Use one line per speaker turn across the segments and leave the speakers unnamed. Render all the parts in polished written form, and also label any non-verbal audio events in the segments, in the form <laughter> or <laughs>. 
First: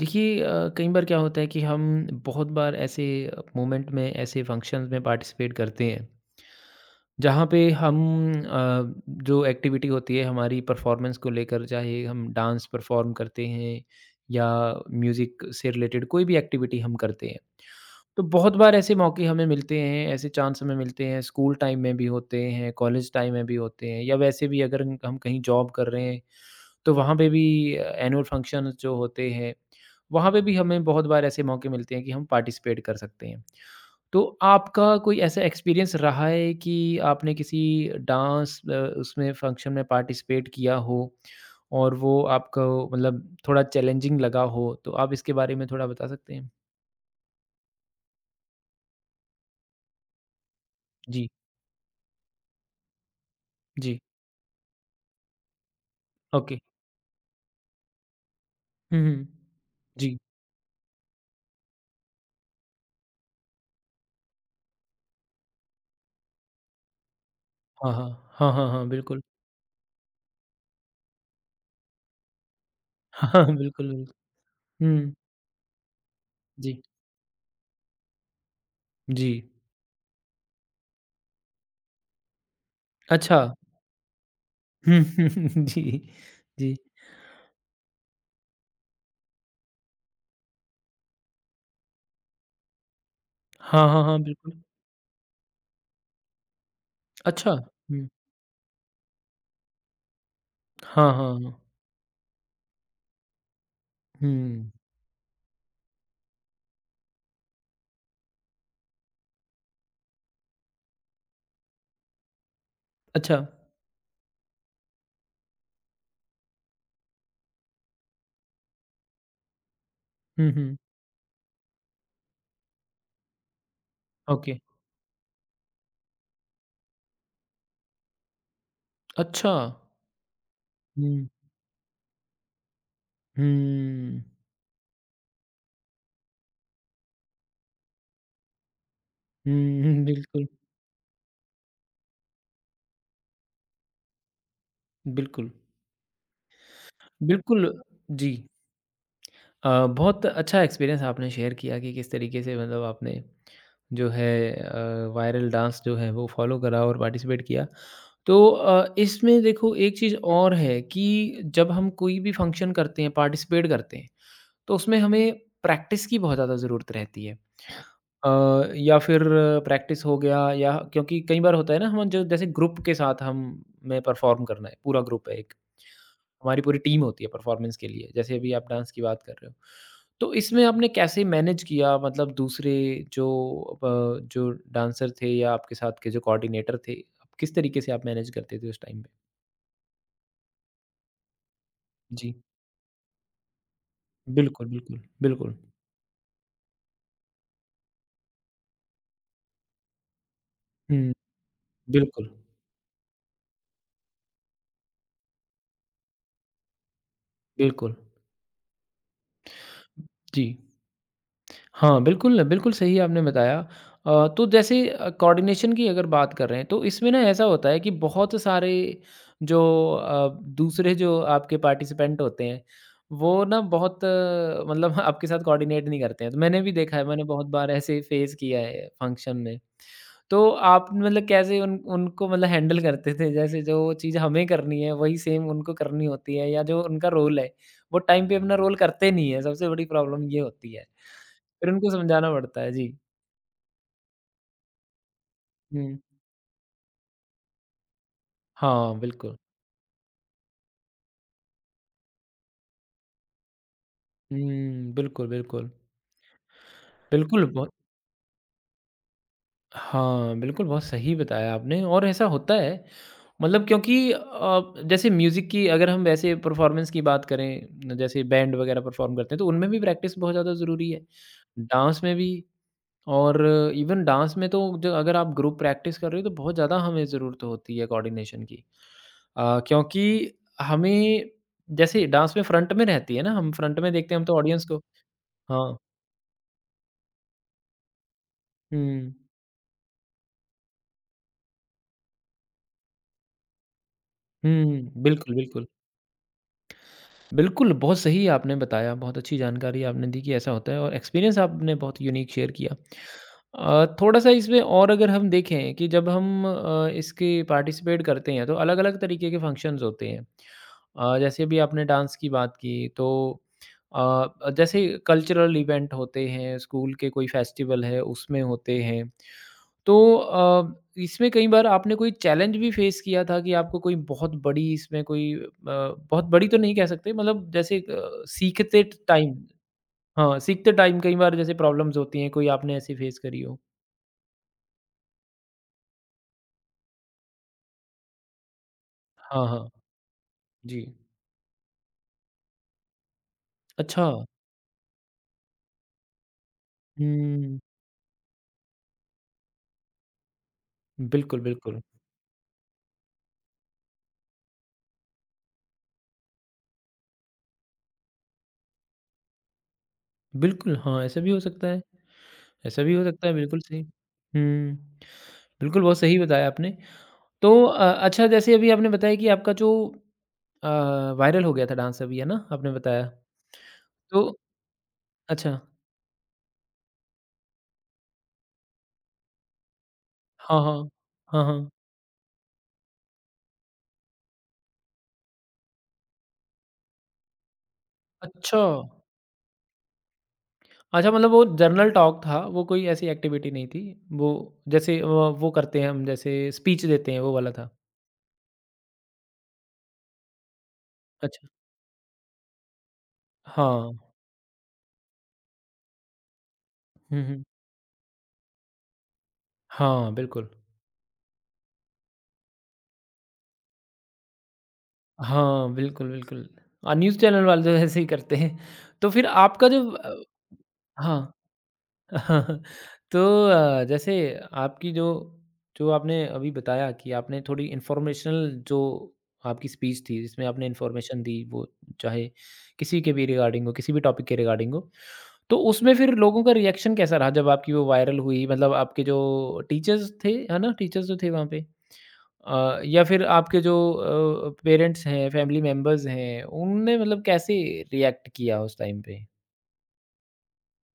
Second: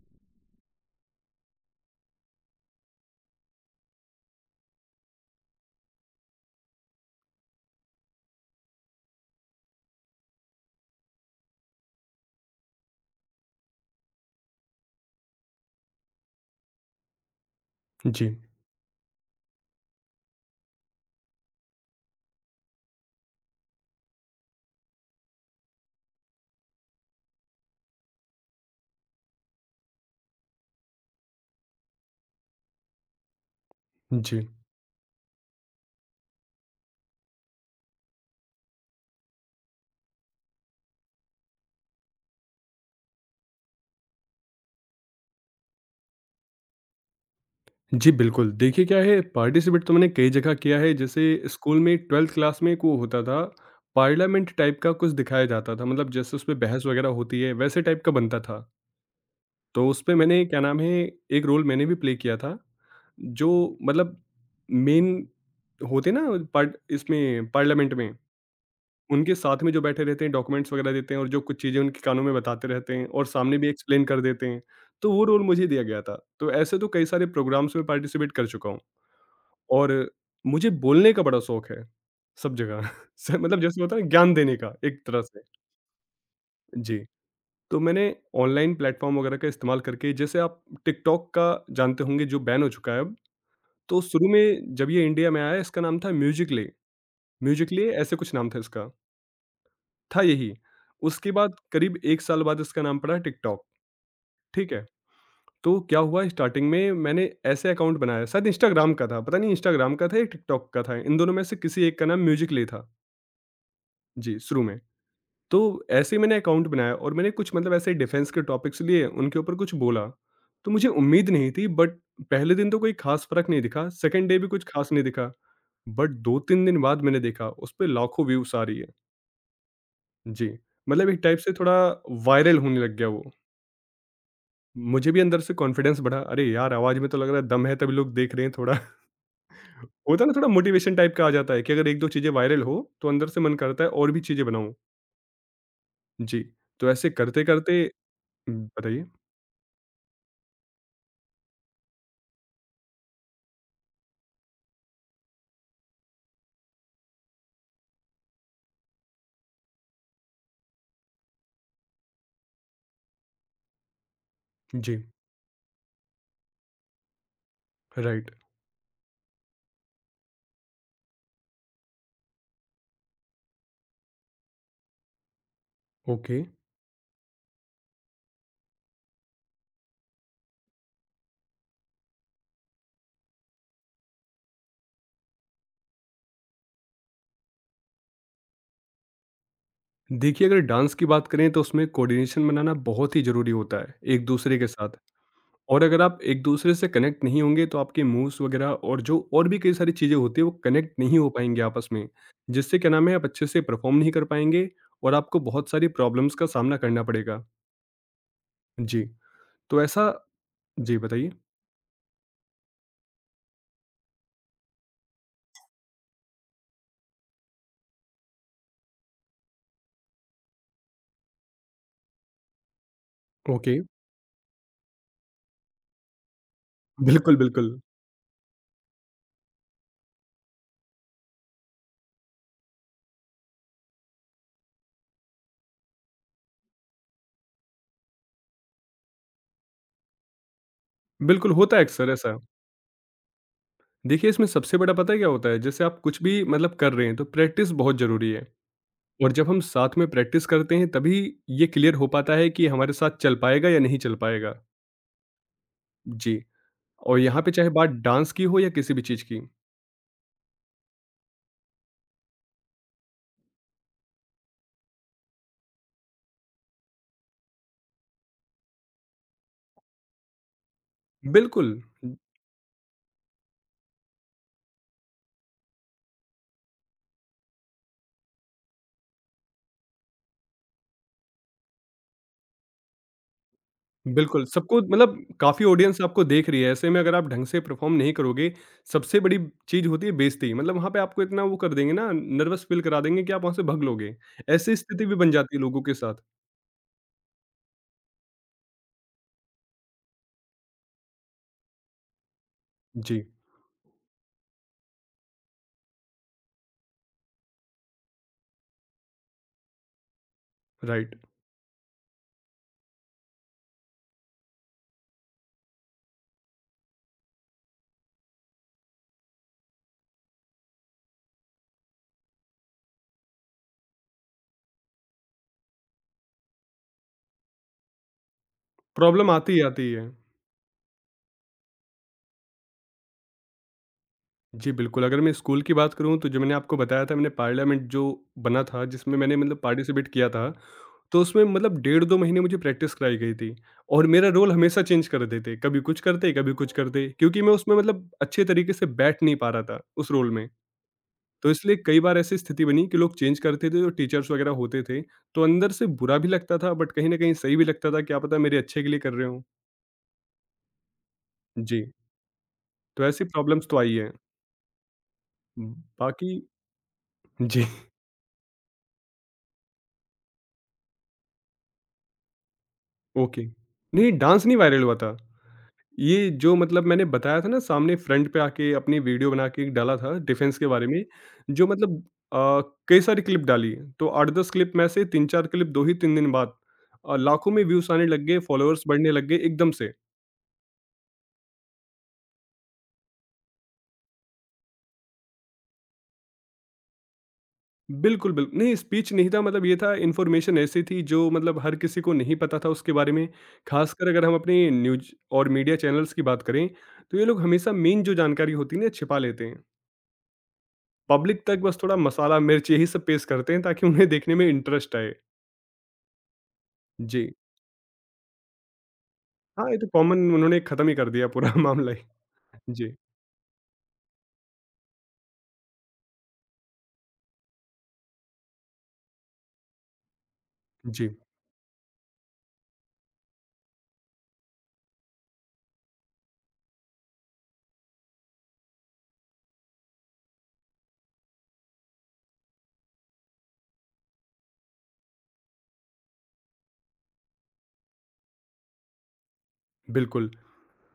देखिए कई बार क्या होता है कि हम बहुत बार ऐसे मोमेंट में ऐसे फंक्शंस में पार्टिसिपेट करते हैं जहाँ पे हम अ, जो एक्टिविटी होती है हमारी परफॉर्मेंस को लेकर चाहे हम डांस परफॉर्म करते हैं या म्यूज़िक से रिलेटेड कोई भी एक्टिविटी हम करते हैं तो
जी।
बहुत बार ऐसे मौके हमें मिलते हैं ऐसे चांस हमें मिलते हैं स्कूल टाइम में भी होते हैं कॉलेज टाइम में भी होते हैं या वैसे भी अगर हम कहीं जॉब कर रहे हैं तो वहाँ पे भी एनुअल फंक्शंस जो होते हैं, वहाँ पे भी हमें बहुत बार ऐसे मौके मिलते हैं कि हम पार्टिसिपेट कर सकते हैं। तो
जी।
आपका कोई ऐसा एक्सपीरियंस रहा है कि आपने किसी डांस उसमें फंक्शन में पार्टिसिपेट किया हो और वो आपको मतलब थोड़ा चैलेंजिंग लगा हो? तो आप इसके बारे में थोड़ा बता सकते हैं?
जी, बिल्कुल। देखिए क्या है, पार्टिसिपेट तो मैंने कई जगह किया है। जैसे
जी,
स्कूल में 12th क्लास में एक वो होता था,
जी,
पार्लियामेंट टाइप का कुछ दिखाया जाता था। मतलब जैसे उसपे
ओके।
बहस वगैरह होती है, वैसे टाइप का बनता था।
हुँ, हुँ।
तो उसपे
जी,
मैंने क्या नाम है, एक रोल मैंने भी प्ले किया था, जो मतलब मेन होते ना पार्ट इसमें
हाँ,
पार्लियामेंट
हाँ।
में।
हाँ, हाँ, हाँ, बिल्कुल।
उनके साथ में जो बैठे रहते हैं, डॉक्यूमेंट्स वगैरह देते हैं और जो कुछ चीज़ें उनके कानों में बताते रहते हैं और
हाँ, हाँ,
सामने भी
बिल्कुल,
एक्सप्लेन
बिल्कुल।
कर देते हैं।
हुँ,
तो वो रोल मुझे दिया गया था। तो ऐसे
जी,
तो कई सारे प्रोग्राम्स में पार्टिसिपेट कर चुका हूँ।
जी।
और मुझे बोलने का बड़ा शौक है, सब जगह। <laughs> स
अच्छा।
मतलब जैसे होता है ना, ज्ञान देने का एक तरह से।
हुँ, <laughs> जी, जी।
जी, तो मैंने ऑनलाइन प्लेटफ़ॉर्म वगैरह का इस्तेमाल करके, जैसे आप टिकटॉक का जानते होंगे, जो बैन हो चुका है अब।
हाँ,
तो
हाँ, हाँ,
शुरू
बिल्कुल।
में जब ये इंडिया में आया, इसका नाम था म्यूजिकली,
अच्छा,
म्यूजिकली
हुँ।
ऐसे कुछ नाम था इसका। था यही।
हाँ,
उसके
हाँ, हाँ।
बाद करीब 1 साल बाद इसका नाम पड़ा टिकटॉक,
हुँ,
ठीक है? तो क्या हुआ, स्टार्टिंग में मैंने ऐसे अकाउंट बनाया, शायद इंस्टाग्राम का था, पता नहीं इंस्टाग्राम का था या टिकटॉक का था, इन दोनों में से किसी एक का नाम म्यूजिकली था।
अच्छा।
जी, शुरू में। तो ऐसे ही मैंने अकाउंट बनाया और मैंने कुछ मतलब ऐसे डिफेंस के टॉपिक्स लिए, उनके ऊपर कुछ बोला।
हुँ,
तो
हुँ,
मुझे उम्मीद नहीं थी, बट पहले दिन तो कोई ख़ास फ़र्क नहीं दिखा, सेकंड डे भी
ओके।
कुछ ख़ास नहीं दिखा। बट 2-3 दिन बाद मैंने देखा, उस पे लाखों व्यूज़ आ रही है।
अच्छा।
जी, मतलब एक
हुँ,
टाइप से थोड़ा वायरल होने लग गया वो।
हुँ,
मुझे भी अंदर से कॉन्फिडेंस बढ़ा, अरे यार! आवाज़ में तो लग रहा है दम है, तभी लोग देख रहे हैं थोड़ा।
हुँ,
<laughs> होता है ना
बिल्कुल,
थोड़ा मोटिवेशन टाइप का आ जाता है कि अगर 1-2 चीज़ें वायरल हो तो अंदर से मन करता है और भी चीज़ें बनाऊँ।
बिल्कुल,
जी, तो ऐसे
बिल्कुल
करते-करते
जी।
बताइए?
बहुत अच्छा एक्सपीरियंस आपने शेयर किया कि किस तरीके से मतलब आपने जो है वायरल डांस जो है वो फॉलो करा और पार्टिसिपेट किया। तो इसमें देखो एक चीज़ और है कि जब हम कोई भी फंक्शन करते हैं, पार्टिसिपेट करते हैं तो
जी,
उसमें हमें प्रैक्टिस की बहुत ज़्यादा ज़रूरत रहती है। अ,
राइट,
या फिर प्रैक्टिस हो गया या क्योंकि कई बार होता है ना हम जो जैसे ग्रुप के साथ हम में परफ़ॉर्म करना है, पूरा ग्रुप है एक,
ओके।
हमारी पूरी टीम होती है परफ़ॉर्मेंस के लिए, जैसे अभी आप डांस की बात कर रहे हो। तो इसमें आपने कैसे मैनेज किया मतलब दूसरे जो अ, जो डांसर थे या आपके साथ के जो कोऑर्डिनेटर थे, आप किस तरीके से आप मैनेज करते थे उस टाइम पे?
देखिए अगर डांस की बात करें तो उसमें
जी,
कोऑर्डिनेशन बनाना बहुत ही ज़रूरी होता है, एक-दूसरे के
बिल्कुल,
साथ।
बिल्कुल, बिल्कुल।
और अगर आप एक-दूसरे से कनेक्ट नहीं होंगे तो आपके मूव्स वगैरह और जो और भी कई सारी चीज़ें होती हैं वो कनेक्ट
हुँ,
नहीं हो पाएँगी आपस में।
बिल्कुल,
जिससे क्या नाम है, आप अच्छे से परफ़ॉर्म नहीं कर पाएँगे और आपको बहुत सारी प्रॉब्लम्स का सामना करना पड़ेगा।
बिल्कुल।
जी, तो ऐसा।
जी।
जी, बताइए?
हाँ, बिल्कुल, बिल्कुल सही आपने बताया। तो जैसे कोऑर्डिनेशन की अगर बात कर रहे हैं, तो इसमें ना ऐसा होता है कि बहुत सारे जो अ, दूसरे जो आपके पार्टिसिपेंट होते हैं, वो ना
ओके,
बहुत मतलब <laughs> आपके साथ कोऑर्डिनेट नहीं करते हैं। तो मैंने भी देखा है, मैंने
बिल्कुल,
बहुत बार
बिल्कुल।
ऐसे फेस किया है फंक्शन में। तो आप मतलब कैसे उन उनको मतलब हैंडल करते थे? जैसे जो चीज़ हमें करनी है, वही सेम उनको करनी होती है या जो उनका रोल है, वो टाइम पे अपना रोल करते नहीं है, सबसे बड़ी प्रॉब्लम ये होती है।
बिल्कुल,
फिर
होता है
उनको
अक्सर
समझाना
ऐसा।
पड़ता है। जी।
देखिए इसमें सबसे बड़ा पता है क्या होता है?
हुँ।
जैसे आप कुछ भी मतलब कर रहे हैं तो प्रैक्टिस बहुत ज़रूरी है।
हाँ,
और
बिल्कुल।
जब हम साथ में प्रैक्टिस करते हैं तभी ये क्लियर हो पाता है कि हमारे साथ चल पाएगा या नहीं चल पाएगा।
हुँ, बिल्कुल, बिल्कुल।
जी। और यहाँ
बिल्कुल,
पे चाहे
बहुत
बात डांस की हो या किसी भी चीज़ की।
हाँ, बिल्कुल बहुत सही बताया आपने और ऐसा होता है मतलब क्योंकि जैसे म्यूज़िक की अगर हम वैसे परफ़ॉर्मेंस की बात करें, न, जैसे बैंड वगैरह परफ़ॉर्म करते हैं, तो उनमें भी प्रैक्टिस बहुत ज़्यादा ज़रूरी है।
बिल्कुल,
डांस में भी और इवन डांस में तो जो अगर आप ग्रुप प्रैक्टिस कर रहे हो तो बहुत ज़्यादा हमें ज़रूरत होती है कोऑर्डिनेशन की। क्योंकि हमें जैसे डांस में फ्रंट में रहती है ना, हम फ्रंट में देखते हैं हम तो
बिल्कुल,
ऑडियंस को
सबको मतलब काफ़ी
हाँ।
ऑडियंस आपको देख रही है, ऐसे में अगर आप ढंग से परफ़ॉर्म नहीं करोगे,
हुँ।
सबसे बड़ी चीज़ होती है बेइज़्ज़ती। मतलब वहाँ पे आपको इतना वो कर देंगे ना, नर्वस फ़ील करा देंगे कि आप वहाँ से भाग लोगे। ऐसी
हुँ,
स्थिति भी बन
बिल्कुल,
जाती है
बिल्कुल।
लोगों के साथ।
बिल्कुल, बहुत सही आपने बताया, बहुत अच्छी जानकारी आपने दी कि ऐसा होता है और एक्सपीरियंस आपने बहुत यूनिक शेयर किया।
जी,
थोड़ा-सा इसमें और अगर हम देखें कि जब हम इसके पार्टिसिपेट करते हैं तो अलग-अलग तरीके के फंक्शंस होते हैं।
राइट।
जैसे अभी आपने डांस की बात की तो अ, जैसे कल्चरल इवेंट होते हैं, स्कूल के कोई फेस्टिवल है उसमें होते हैं। तो इसमें कई बार आपने कोई चैलेंज भी फ़ेस किया था कि आपको कोई बहुत बड़ी इसमें कोई बहुत बड़ी तो नहीं कह सकते मतलब जैसे सीखते
प्रॉब्लम
टाइम
आती ही आती है।
हाँ, सीखते टाइम कई बार जैसे प्रॉब्लम्स होती हैं, कोई आपने ऐसी फ़ेस करी हो?
जी, बिल्कुल। अगर मैं स्कूल की बात करूँ तो जो मैंने आपको बताया था, मैंने पार्लियामेंट जो बना था, जिसमें मैंने
हाँ,
मतलब
हाँ।
पार्टिसिपेट किया था।
जी।
तो उसमें मतलब डेढ़ 2 महीने मुझे प्रैक्टिस कराई गई थी और
अच्छा।
मेरा रोल हमेशा चेंज कर देते, कभी कुछ करते, कभी कुछ करते, क्योंकि मैं
हुँ।
उसमें मतलब अच्छे तरीके से बैठ नहीं पा रहा था उस रोल में।
बिल्कुल,
तो इसलिए
बिल्कुल।
कई बार ऐसी स्थिति बनी कि लोग चेंज करते थे, जो टीचर्स वगैरह होते थे, तो अंदर से बुरा भी लगता था, बट कहीं न कहीं सही भी लगता था, क्या पता मेरे अच्छे के लिए कर रहे हों।
बिल्कुल, हाँ, ऐसा भी हो सकता है।
जी,
ऐसा भी हो
तो ऐसी
सकता है, बिल्कुल
प्रॉब्लम्स तो
सही।
आई हैं।
हुँ। बिल्कुल, बहुत सही
बाकी
बताया आपने। तो
जी,
अच्छा जैसे अभी आपने बताया कि आपका जो अ, वायरल हो गया था डांस अभी है ना? आपने बताया।
<laughs> ओके। नहीं,
तो
डांस नहीं वायरल हुआ था।
अच्छा।
ये जो मतलब मैंने बताया था ना, सामने फ्रंट पे आके अपनी वीडियो बना के डाला था डिफेंस
हाँ,
के बारे
हाँ।
में,
हाँ,
जो
हाँ।
मतलब अ, कई सारी क्लिप डाली, तो 8-10 क्लिप में से 3-4 क्लिप दो ही तीन दिन बाद लाखों में व्यूज आने लग गए,
अच्छा।
फॉलोअर्स बढ़ने लग गए एकदम से।
अच्छा मतलब वो जनरल टॉक था, वो कोई ऐसी एक्टिविटी नहीं थी। वो जैसे वो करते हैं हम जैसे स्पीच देते हैं वो वाला था।
बिल्कुल, बिल्कुल, नहीं स्पीच नहीं था, मतलब ये था, इन्फॉर्मेशन ऐसी थी जो
अच्छा।
मतलब हर किसी को नहीं पता था उसके बारे में।
हाँ।
खासकर अगर हम अपने न्यूज और मीडिया चैनल्स की बात करें तो
हुँ,
ये लोग
हुँ।
हमेशा मेन जो जानकारी होती है ना छिपा लेते हैं।
हाँ, बिल्कुल।
पब्लिक तक बस थोड़ा मसाला, मिर्च यही सब पेश करते हैं ताकि उन्हें देखने में इंटरेस्ट आए।
हाँ, बिल्कुल, बिल्कुल। न्यूज़
जी।
चैनल वाले तो ऐसे ही करते हैं। तो फिर आपका
हाँ, ये तो
जो
कॉमन, उन्होंने खत्म ही कर दिया
हाँ।
पूरा <laughs> मामला ही।
<laughs>
जी,
तो जैसे आपकी जो जो आपने अभी बताया कि आपने थोड़ी इन्फॉर्मेशनल जो आपकी स्पीच थी जिसमें आपने
जी,
इन्फॉर्मेशन दी वो चाहे किसी के भी रिगार्डिंग हो किसी भी टॉपिक के रिगार्डिंग हो तो उसमें फिर लोगों का रिएक्शन कैसा रहा जब आपकी वो वायरल हुई मतलब आपके जो टीचर्स थे है ना टीचर्स जो थे वहाँ पे या फिर आपके जो पेरेंट्स हैं फैमिली मेम्बर्स हैं उनने मतलब कैसे रिएक्ट किया उस टाइम पे
बिल्कुल।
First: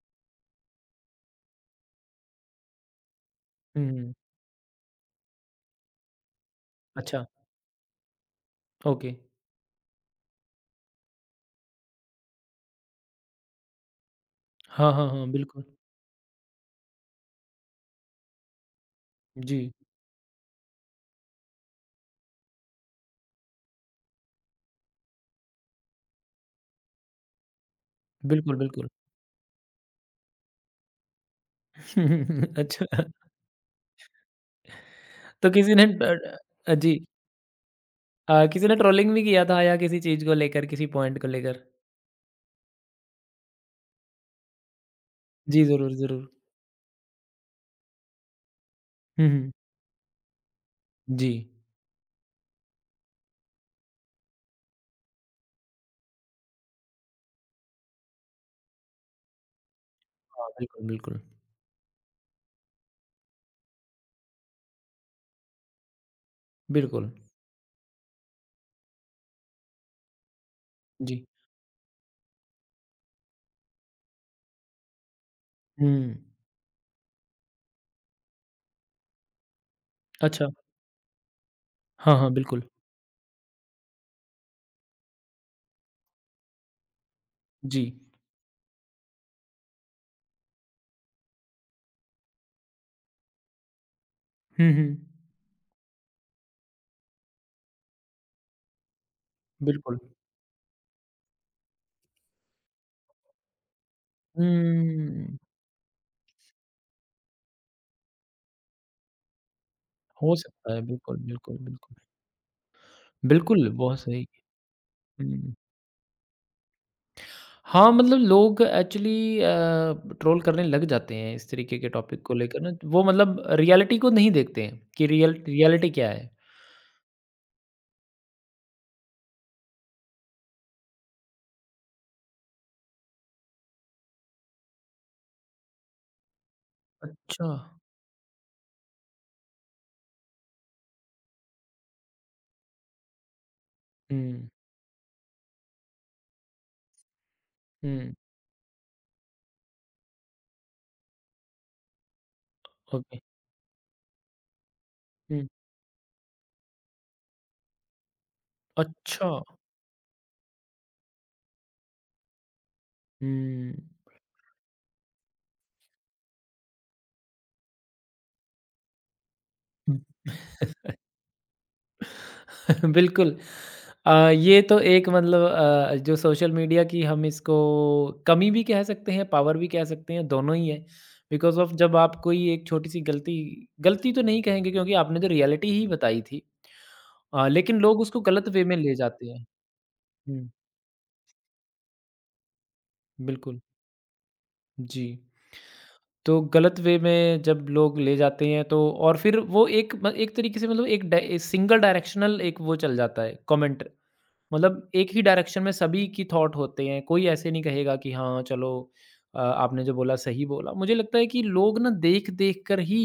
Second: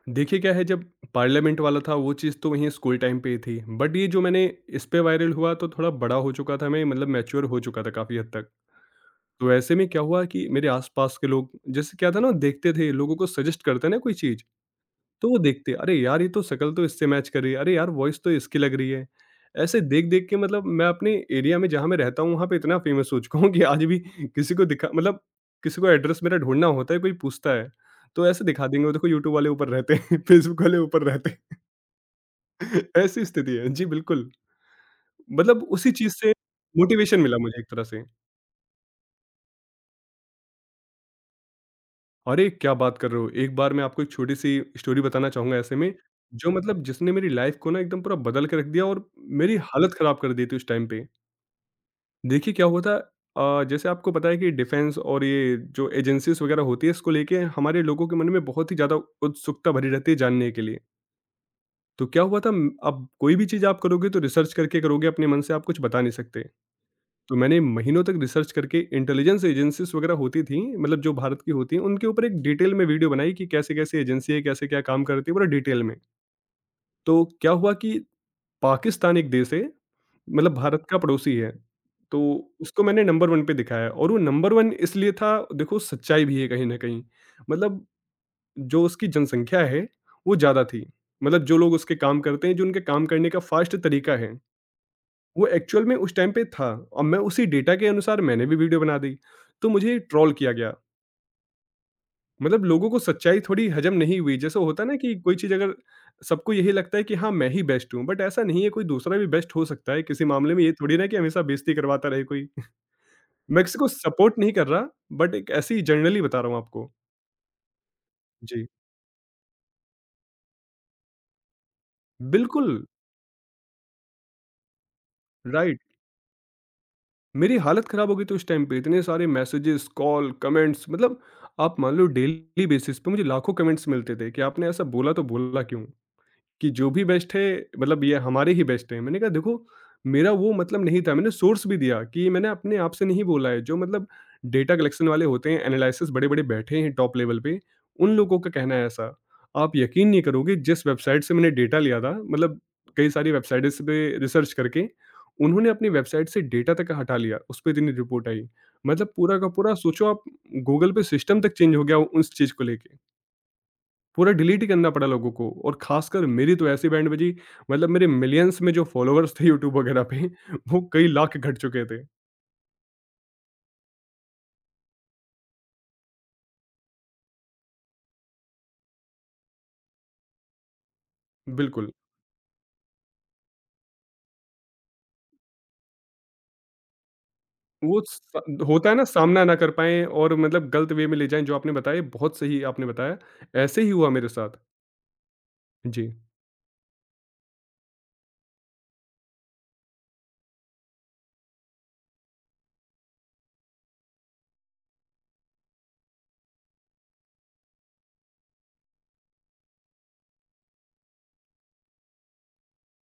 देखिए क्या है, जब पार्लियामेंट वाला था वो चीज़ तो वहीं स्कूल टाइम पे ही थी। बट ये
हम्म
जो मैंने इस पे वायरल हुआ तो थोड़ा बड़ा हो चुका था मैं, मतलब
अच्छा
मैच्योर हो चुका था काफ़ी हद तक।
ओके
तो ऐसे में क्या हुआ कि मेरे आस-पास के लोग, जैसे क्या था ना देखते थे, लोगों को सजेस्ट करते हैं ना कोई चीज़,
हाँ हाँ हाँ
तो वो
बिल्कुल
देखते हैं, अरे यार ये तो शक्ल तो इससे मैच कर रही है, अरे यार वॉइस तो इसकी लग रही है।
जी,
ऐसे देख-देख के मतलब मैं अपने एरिया में जहाँ मैं रहता हूँ, वहाँ पे इतना फेमस हो चुका हूँ कि आज भी किसी को दिखा मतलब किसी को एड्रेस मेरा ढूँढना होता है, कोई पूछता है, तो ऐसे
बिल्कुल,
दिखा देंगे,
बिल्कुल।
वो देखो यूट्यूब वाले ऊपर रहते हैं, <laughs> फेसबुक वाले ऊपर रहते हैं।
<laughs> अच्छा,
<laughs> ऐसी स्थिति है। जी बिल्कुल,
तो
मतलब
किसी ने
उसी चीज़
ड
से
अ, जी
मोटिवेशन मिला मुझे एक तरह से।
अ, किसी ने ट्रोलिंग भी किया था या किसी चीज़ को लेकर, किसी पॉइंट को लेकर?
अरे! क्या बात कर रहे हो? एक बार मैं आपको एक छोटी-सी स्टोरी बताना चाहूँगा
जी,
ऐसे
ज़रूर,
में,
ज़रूर।
जो मतलब जिसने मेरी लाइफ़ को ना एकदम पूरा बदल के रख दिया और
हुँ, हुँ।
मेरी हालत ख़राब कर दी थी उस टाइम पे।
जी।
देखिए क्या हुआ था, जैसे आपको पता है कि डिफेंस और ये जो एजेंसीज़ वग़ैरह होती है, इसको लेके हमारे लोगों के मन में बहुत ही ज़्यादा उत्सुकता भरी रहती है
हाँ,
जानने के लिए।
बिल्कुल, बिल्कुल।
तो क्या हुआ था, अब कोई भी चीज़ आप करोगे तो रिसर्च करके करोगे, अपने मन से आप कुछ बता नहीं सकते।
बिल्कुल,
तो मैंने महीनों तक रिसर्च करके, इंटेलिजेंस एजेंसीज वगैरह होती थी मतलब जो
जी।
भारत की होती हैं, उनके ऊपर एक डिटेल में वीडियो बनाई कि कैसे कैसे एजेंसी है, कैसे क्या काम करती है, पूरा डिटेल में।
हुँ,
तो क्या हुआ कि पाकिस्तान एक देश है,
अच्छा।
मतलब भारत का पड़ोसी है।
हाँ,
तो
हाँ, बिल्कुल।
उसको मैंने नंबर 1 पे दिखाया और वो नंबर 1 इसलिए था, देखो सच्चाई भी है कहीं ना कहीं,
जी।
मतलब जो उसकी जनसंख्या है वो ज़्यादा थी, मतलब जो लोग उसके काम करते हैं, जो उनके काम करने का फास्ट तरीका है,
हुँ, हुँ।
वो एक्चुअल में उस टाइम पे था और मैं उसी डेटा के अनुसार मैंने भी वीडियो बना दी। तो मुझे
बिल्कुल।
ट्रोल किया गया। मतलब लोगों को सच्चाई थोड़ी हजम नहीं हुई। जैसे होता है ना कि कोई
हुँ,
चीज़ अगर, सबको यही लगता है कि हाँ, मैं ही बेस्ट हूँ, बट ऐसा नहीं है, कोई दूसरा भी बेस्ट हो सकता है किसी
हो
मामले में। ये
सकता है।
थोड़ी ना कि
बिल्कुल,
हमेशा
बिल्कुल,
बेइज़्ज़ती
बिल्कुल।
करवाता रहे कोई। <laughs> मैं
बिल्कुल,
किसी को
बहुत सही।
सपोर्ट नहीं कर रहा, बट एक
हुँ।
ऐसे ही जनरली बता रहा हूँ आपको।
हाँ, मतलब लोग
जी,
एक्चुअली ट्रोल करने लग जाते हैं इस तरीके के टॉपिक को लेकर ना,
बिल्कुल,
वो मतलब रियलिटी को नहीं देखते हैं कि रियल
राइट।
रियलिटी क्या है।
मेरी हालत खराब हो गई थी उस टाइम पे, इतने सारे मैसेजेस, कॉल, कमेंट्स, मतलब आप मान लो डेली बेसिस पे मुझे लाखों कमेंट्स मिलते थे कि आपने ऐसा बोला तो बोला क्यों? कि जो भी बेस्ट है
अच्छा।
मतलब ये हमारे ही बेस्ट है। मैंने कहा देखो, मेरा वो मतलब नहीं था, मैंने सोर्स भी दिया कि ये मैंने अपने आप से नहीं बोला है, जो मतलब
हुँ,
डेटा कलेक्शन वाले होते हैं, एनालिसिस बड़े बड़े बैठे हैं टॉप लेवल पे,
हुँ,
उन लोगों का कहना है ऐसा। आप यकीन नहीं करोगे, जिस वेबसाइट से मैंने डेटा लिया था, मतलब कई
ओके,
सारी वेबसाइट्स पे रिसर्च करके,
हुँ,
उन्होंने अपनी वेबसाइट से डेटा तक हटा लिया, उस पर इतनी रिपोर्ट आई। मतलब
अच्छा,
पूरा का पूरा सोचो आप, गूगल पे सिस्टम तक चेंज हो गया उस चीज़ को लेके,
हुँ।
पूरा डिलीट ही करना पड़ा लोगों को। और खासकर मेरी तो ऐसी बैंड बजी, मतलब मेरे मिलियंस में जो फॉलोअर्स थे यूट्यूब वगैरह पे <laughs> वो कई लाख घट चुके थे।
<laughs> बिल्कुल। ये तो एक मतलब जो सोशल मीडिया की हम इसको कमी भी कह सकते हैं, पावर भी कह सकते हैं, दोनों ही है। बिकॉज़ ऑफ
बिल्कुल।
जब आप कोई एक छोटी-सी गलती गलती तो नहीं कहेंगे क्योंकि आपने तो रियलिटी ही बताई थी। लेकिन लोग
वो
उसको
स-
गलत वे में
होता
ले
है ना,
जाते
सामना
हैं।
ना कर पाए और
हुँ,
मतलब गलत वे में ले जाएं, जो आपने बताया, बहुत सही आपने बताया।
बिल्कुल,
ऐसे ही हुआ मेरे साथ।
जी।
जी,
तो गलत वे में जब लोग ले जाते हैं तो और फिर वो एक तरीके से मतलब एक डाइ सिंगल डायरेक्शनल एक वो चल जाता है कमेंट मतलब एक ही डायरेक्शन में सभी की थॉट होते हैं, कोई ऐसे नहीं कहेगा कि हाँ, चलो आपने जो बोला सही बोला। मुझे लगता है कि लोग ना देख-देख कर ही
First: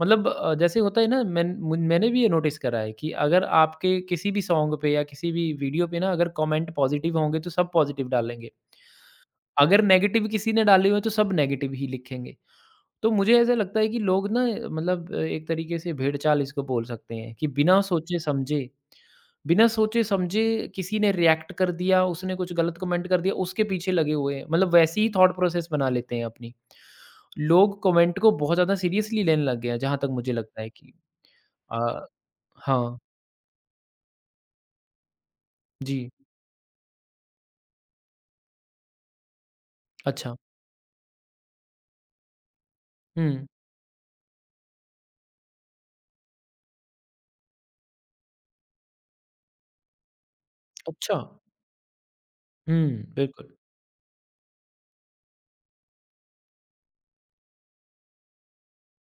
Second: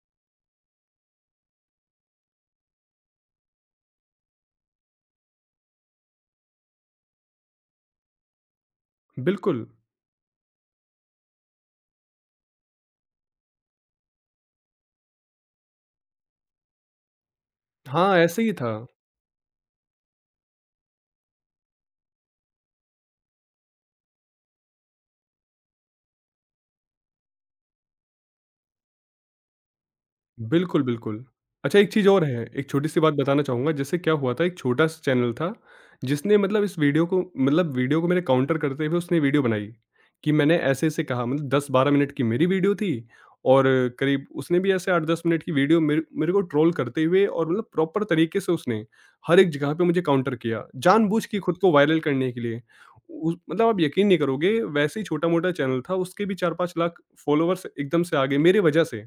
मतलब जैसे होता है ना मैन मुन मैंने भी ये नोटिस करा है कि अगर आपके किसी भी सॉन्ग पे या किसी भी वीडियो पे ना अगर कमेंट पॉजिटिव होंगे तो सब पॉजिटिव डालेंगे।
बिल्कुल।
अगर नेगेटिव किसी ने डाले हुए तो सब नेगेटिव ही लिखेंगे। तो मुझे ऐसा लगता है कि लोग ना मतलब एक तरीके से भेड़चाल इसको बोल सकते हैं कि बिना
हाँ, ऐसे ही
सोचे-समझे
था।
बिना सोचे-समझे किसी ने रिएक्ट कर दिया, उसने कुछ गलत कमेंट कर दिया, उसके पीछे लगे हुए हैं। मतलब वैसी ही थॉट प्रोसेस बना लेते हैं अपनी। लोग कमेंट को बहुत ज़्यादा सीरियसली लेने लग गए हैं, जहाँ तक मुझे लगता है
बिल्कुल,
कि
बिल्कुल। अच्छा, एक
अ,
चीज़ और है, एक
हाँ,
छोटी-सी बात बताना चाहूँगा। जैसे क्या हुआ था, एक छोटा-सा चैनल था,
जी,
जिसने मतलब इस वीडियो को, मतलब वीडियो को मेरे काउंटर करते हुए उसने वीडियो बनाई, कि
अच्छा।
मैंने ऐसे-ऐसे कहा, मतलब 10-12 मिनट की मेरी वीडियो थी
हुँ,
और करीब उसने भी ऐसे 8-10 मिनट की वीडियो मेरे मेरे को ट्रोल करते हुए, और मतलब प्रॉपर तरीके से उसने हर एक जगह पे मुझे काउंटर किया,
अच्छा।
जानबूझ के खुद को वायरल करने के लिए।
हुँ,
उ
बिल्कुल।
मतलब आप यकीन नहीं करोगे, वैसे ही छोटा-मोटा चैनल था, उसके भी 4-5 लाख फॉलोवर्स एकदम से आ गए मेरी वजह से।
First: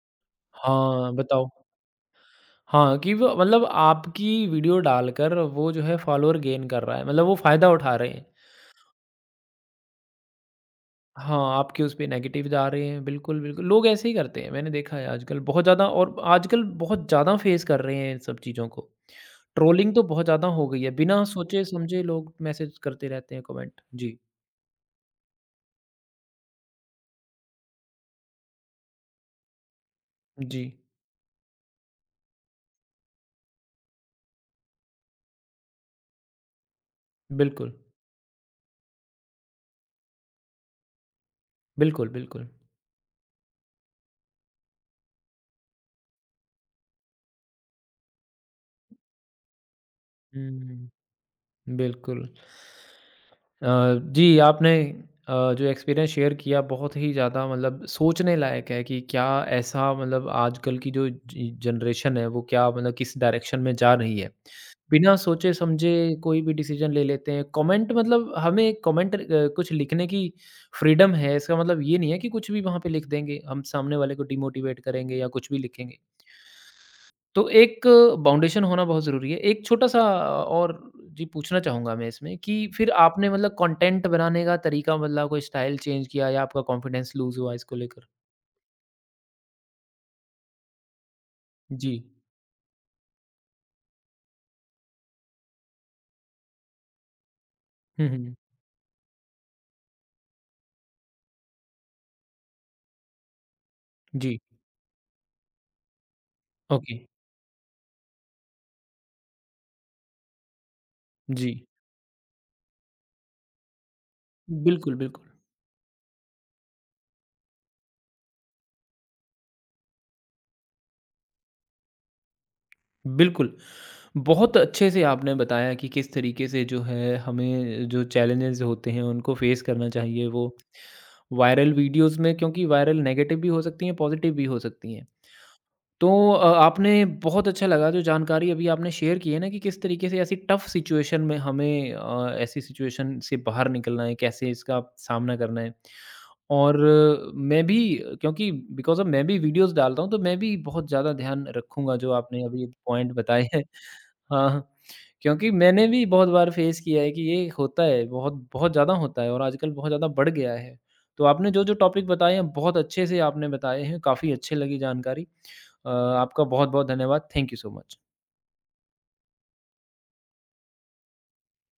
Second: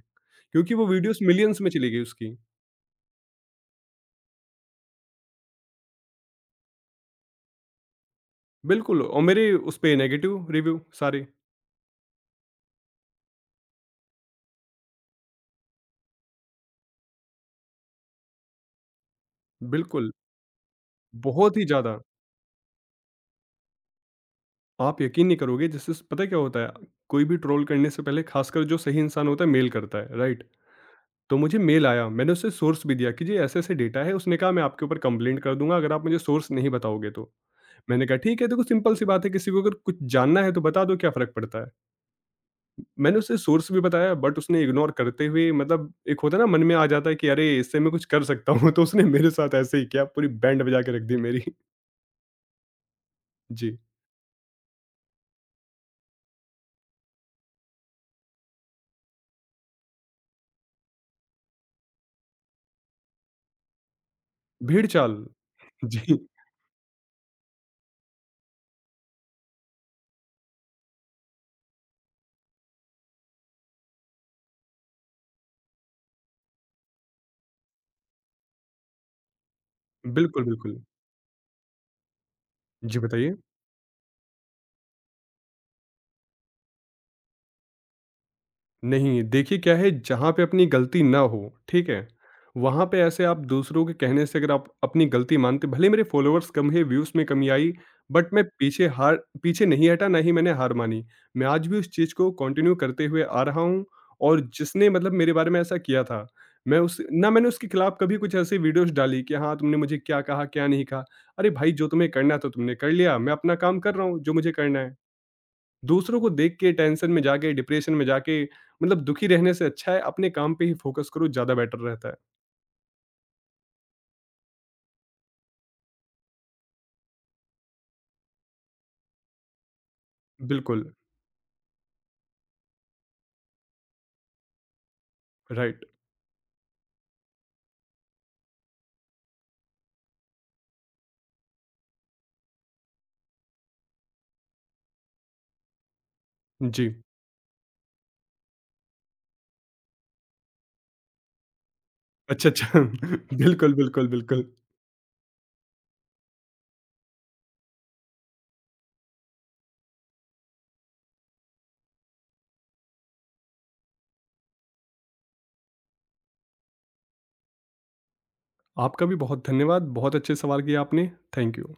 क्योंकि वो
हाँ,
वीडियोज़
बताओ।
मिलियंस में चली गई उसकी।
हाँ, कि वो मतलब आपकी वीडियो डालकर वो जो है फॉलोवर गेन कर रहा है, मतलब वो फ़ायदा उठा रहे हैं।
बिल्कुल, और मेरे उस पे नेगेटिव रिव्यू सारे,
हाँ, आपके उस पे नेगेटिव जा रहे हैं। बिल्कुल, बिल्कुल, लोग ऐसे ही करते हैं, मैंने देखा है आजकल बहुत ज़्यादा और आजकल बहुत ज़्यादा फेस कर रहे हैं इन सब चीज़ों को। ट्रोलिंग तो
बिल्कुल,
बहुत ज़्यादा हो गई है, बिना
बहुत ही ज़्यादा।
सोचे-समझे लोग मैसेज करते रहते हैं कमेंट। जी,
आप यकीन नहीं करोगे, जैसे पता है क्या होता है? कोई भी ट्रोल करने से पहले, ख़ासकर जो सही इंसान होता है मेल करता है, राइट?
जी,
तो मुझे मेल आया, मैंने उसे सोर्स भी दिया कि जी ऐसे-ऐसे डेटा है, उसने कहा मैं आपके ऊपर कंप्लेंट कर दूँगा अगर आप मुझे सोर्स नहीं बताओगे तो।
बिल्कुल,
मैंने कहा ठीक है देखो, सिंपल सी बात है, किसी को अगर कुछ जानना है तो बता दो, क्या फ़र्क पड़ता है।
बिल्कुल, बिल्कुल।
मैंने उसे सोर्स भी बताया, बट उसने इग्नोर करते हुए, मतलब एक होता है ना मन में आ जाता है कि अरे इससे मैं कुछ कर सकता हूँ, <laughs> तो उसने मेरे साथ ऐसे ही किया, पूरी बैंड बजा
हुँ,
के रख दी मेरी। <laughs>
बिल्कुल। अ,
जी।
जी, आपने जो एक्सपीरियंस शेयर किया बहुत ही ज़्यादा मतलब सोचने लायक है कि क्या ऐसा मतलब आजकल की जो जी जनरेशन है वो क्या मतलब किस डायरेक्शन में जा रही है।
भेड़
बिना
चाल।
सोचे समझे
जी,
कोई भी डिसीज़न ले लेते हैं। कमेंट मतलब हमें कमेंट कुछ लिखने की फ्रीडम है। इसका मतलब ये नहीं है कि कुछ भी वहाँ पे लिख देंगे, हम सामने वाले को डिमोटिवेट करेंगे या कुछ भी लिखेंगे। तो एक बाउंडेशन होना बहुत ज़रूरी है। एक छोटा-सा
बिल्कुल,
और
बिल्कुल।
जी पूछना चाहूँगा मैं इसमें कि फिर
जी,
आपने
बताइए।
मतलब कंटेंट बनाने का तरीका बदला, कोई स्टाइल चेंज किया या आपका कॉन्फिडेंस लूज़ हुआ इसको लेकर?
नहीं, देखिए क्या है, जहाँ पे अपनी गलती ना हो, ठीक
जी।
है? वहाँ पे ऐसे आप दूसरों के कहने से अगर आप अपनी गलती मानते, भले मेरे फॉलोअर्स कम है, व्यूज़ में कमी आई,
हुँ,
बट
हुँ।
मैं पीछे नहीं हटा, ना ही मैंने हार मानी। मैं आज भी उस चीज़ को कंटिन्यू करते हुए आ रहा हूँ।
जी,
और जिसने मतलब मेरे बारे में ऐसा किया था, मैं
ओके।
उस ना मैंने उसके खिलाफ कभी कुछ ऐसी वीडियोज़ डाली कि हाँ, तुमने मुझे क्या कहा, क्या नहीं कहा। अरे
जी।
भाई, जो तुम्हें करना था तुमने कर लिया, मैं अपना काम कर रहा हूँ, जो मुझे करना
बिल्कुल,
है।
बिल्कुल।
दूसरों को देख के टेंशन में जाके, डिप्रेशन में जाके मतलब दुखी रहने से अच्छा है अपने काम पे ही फ़ोकस करो, ज़्यादा बेटर रहता है।
बिल्कुल। बहुत अच्छे से आपने बताया कि किस तरीके से जो है हमें जो चैलेंजेज़ होते हैं उनको फ़ेस करना चाहिए। वो
बिल्कुल,
वायरल वीडियोज़ में क्योंकि वायरल नेगेटिव भी हो सकती हैं, पॉज़िटिव भी हो सकती हैं।
राइट।
तो आपने बहुत अच्छा लगा जो जानकारी अभी आपने शेयर की है ना कि किस तरीके से ऐसी टफ़ सिचुएशन में हमें ऐसी सिचुएशन से बाहर निकलना है, कैसे इसका सामना करना है। और
जी।
मैं भी क्योंकि बिकॉज़ ऑफ़ मैं भी वीडियोज़ डालता हूँ, तो मैं भी बहुत ज़्यादा ध्यान रखूँगा जो आपने
अच्छा,
अभी
अच्छा।
पॉइंट
<laughs>
बताए हैं।
बिल्कुल, बिल्कुल, बिल्कुल।
हाँ, हाँ। क्योंकि मैंने भी बहुत बार फेस किया है कि ये होता है, बहुत बहुत ज़्यादा होता है और आजकल बहुत ज़्यादा बढ़ गया है। तो आपने जो-जो टॉपिक बताए हैं, बहुत अच्छे से आपने बताए हैं, काफ़ी अच्छी लगी जानकारी। आपका बहुत-बहुत धन्यवाद। Thank you so much.
आपका भी बहुत धन्यवाद। बहुत अच्छे सवाल किए आपने। Thank you.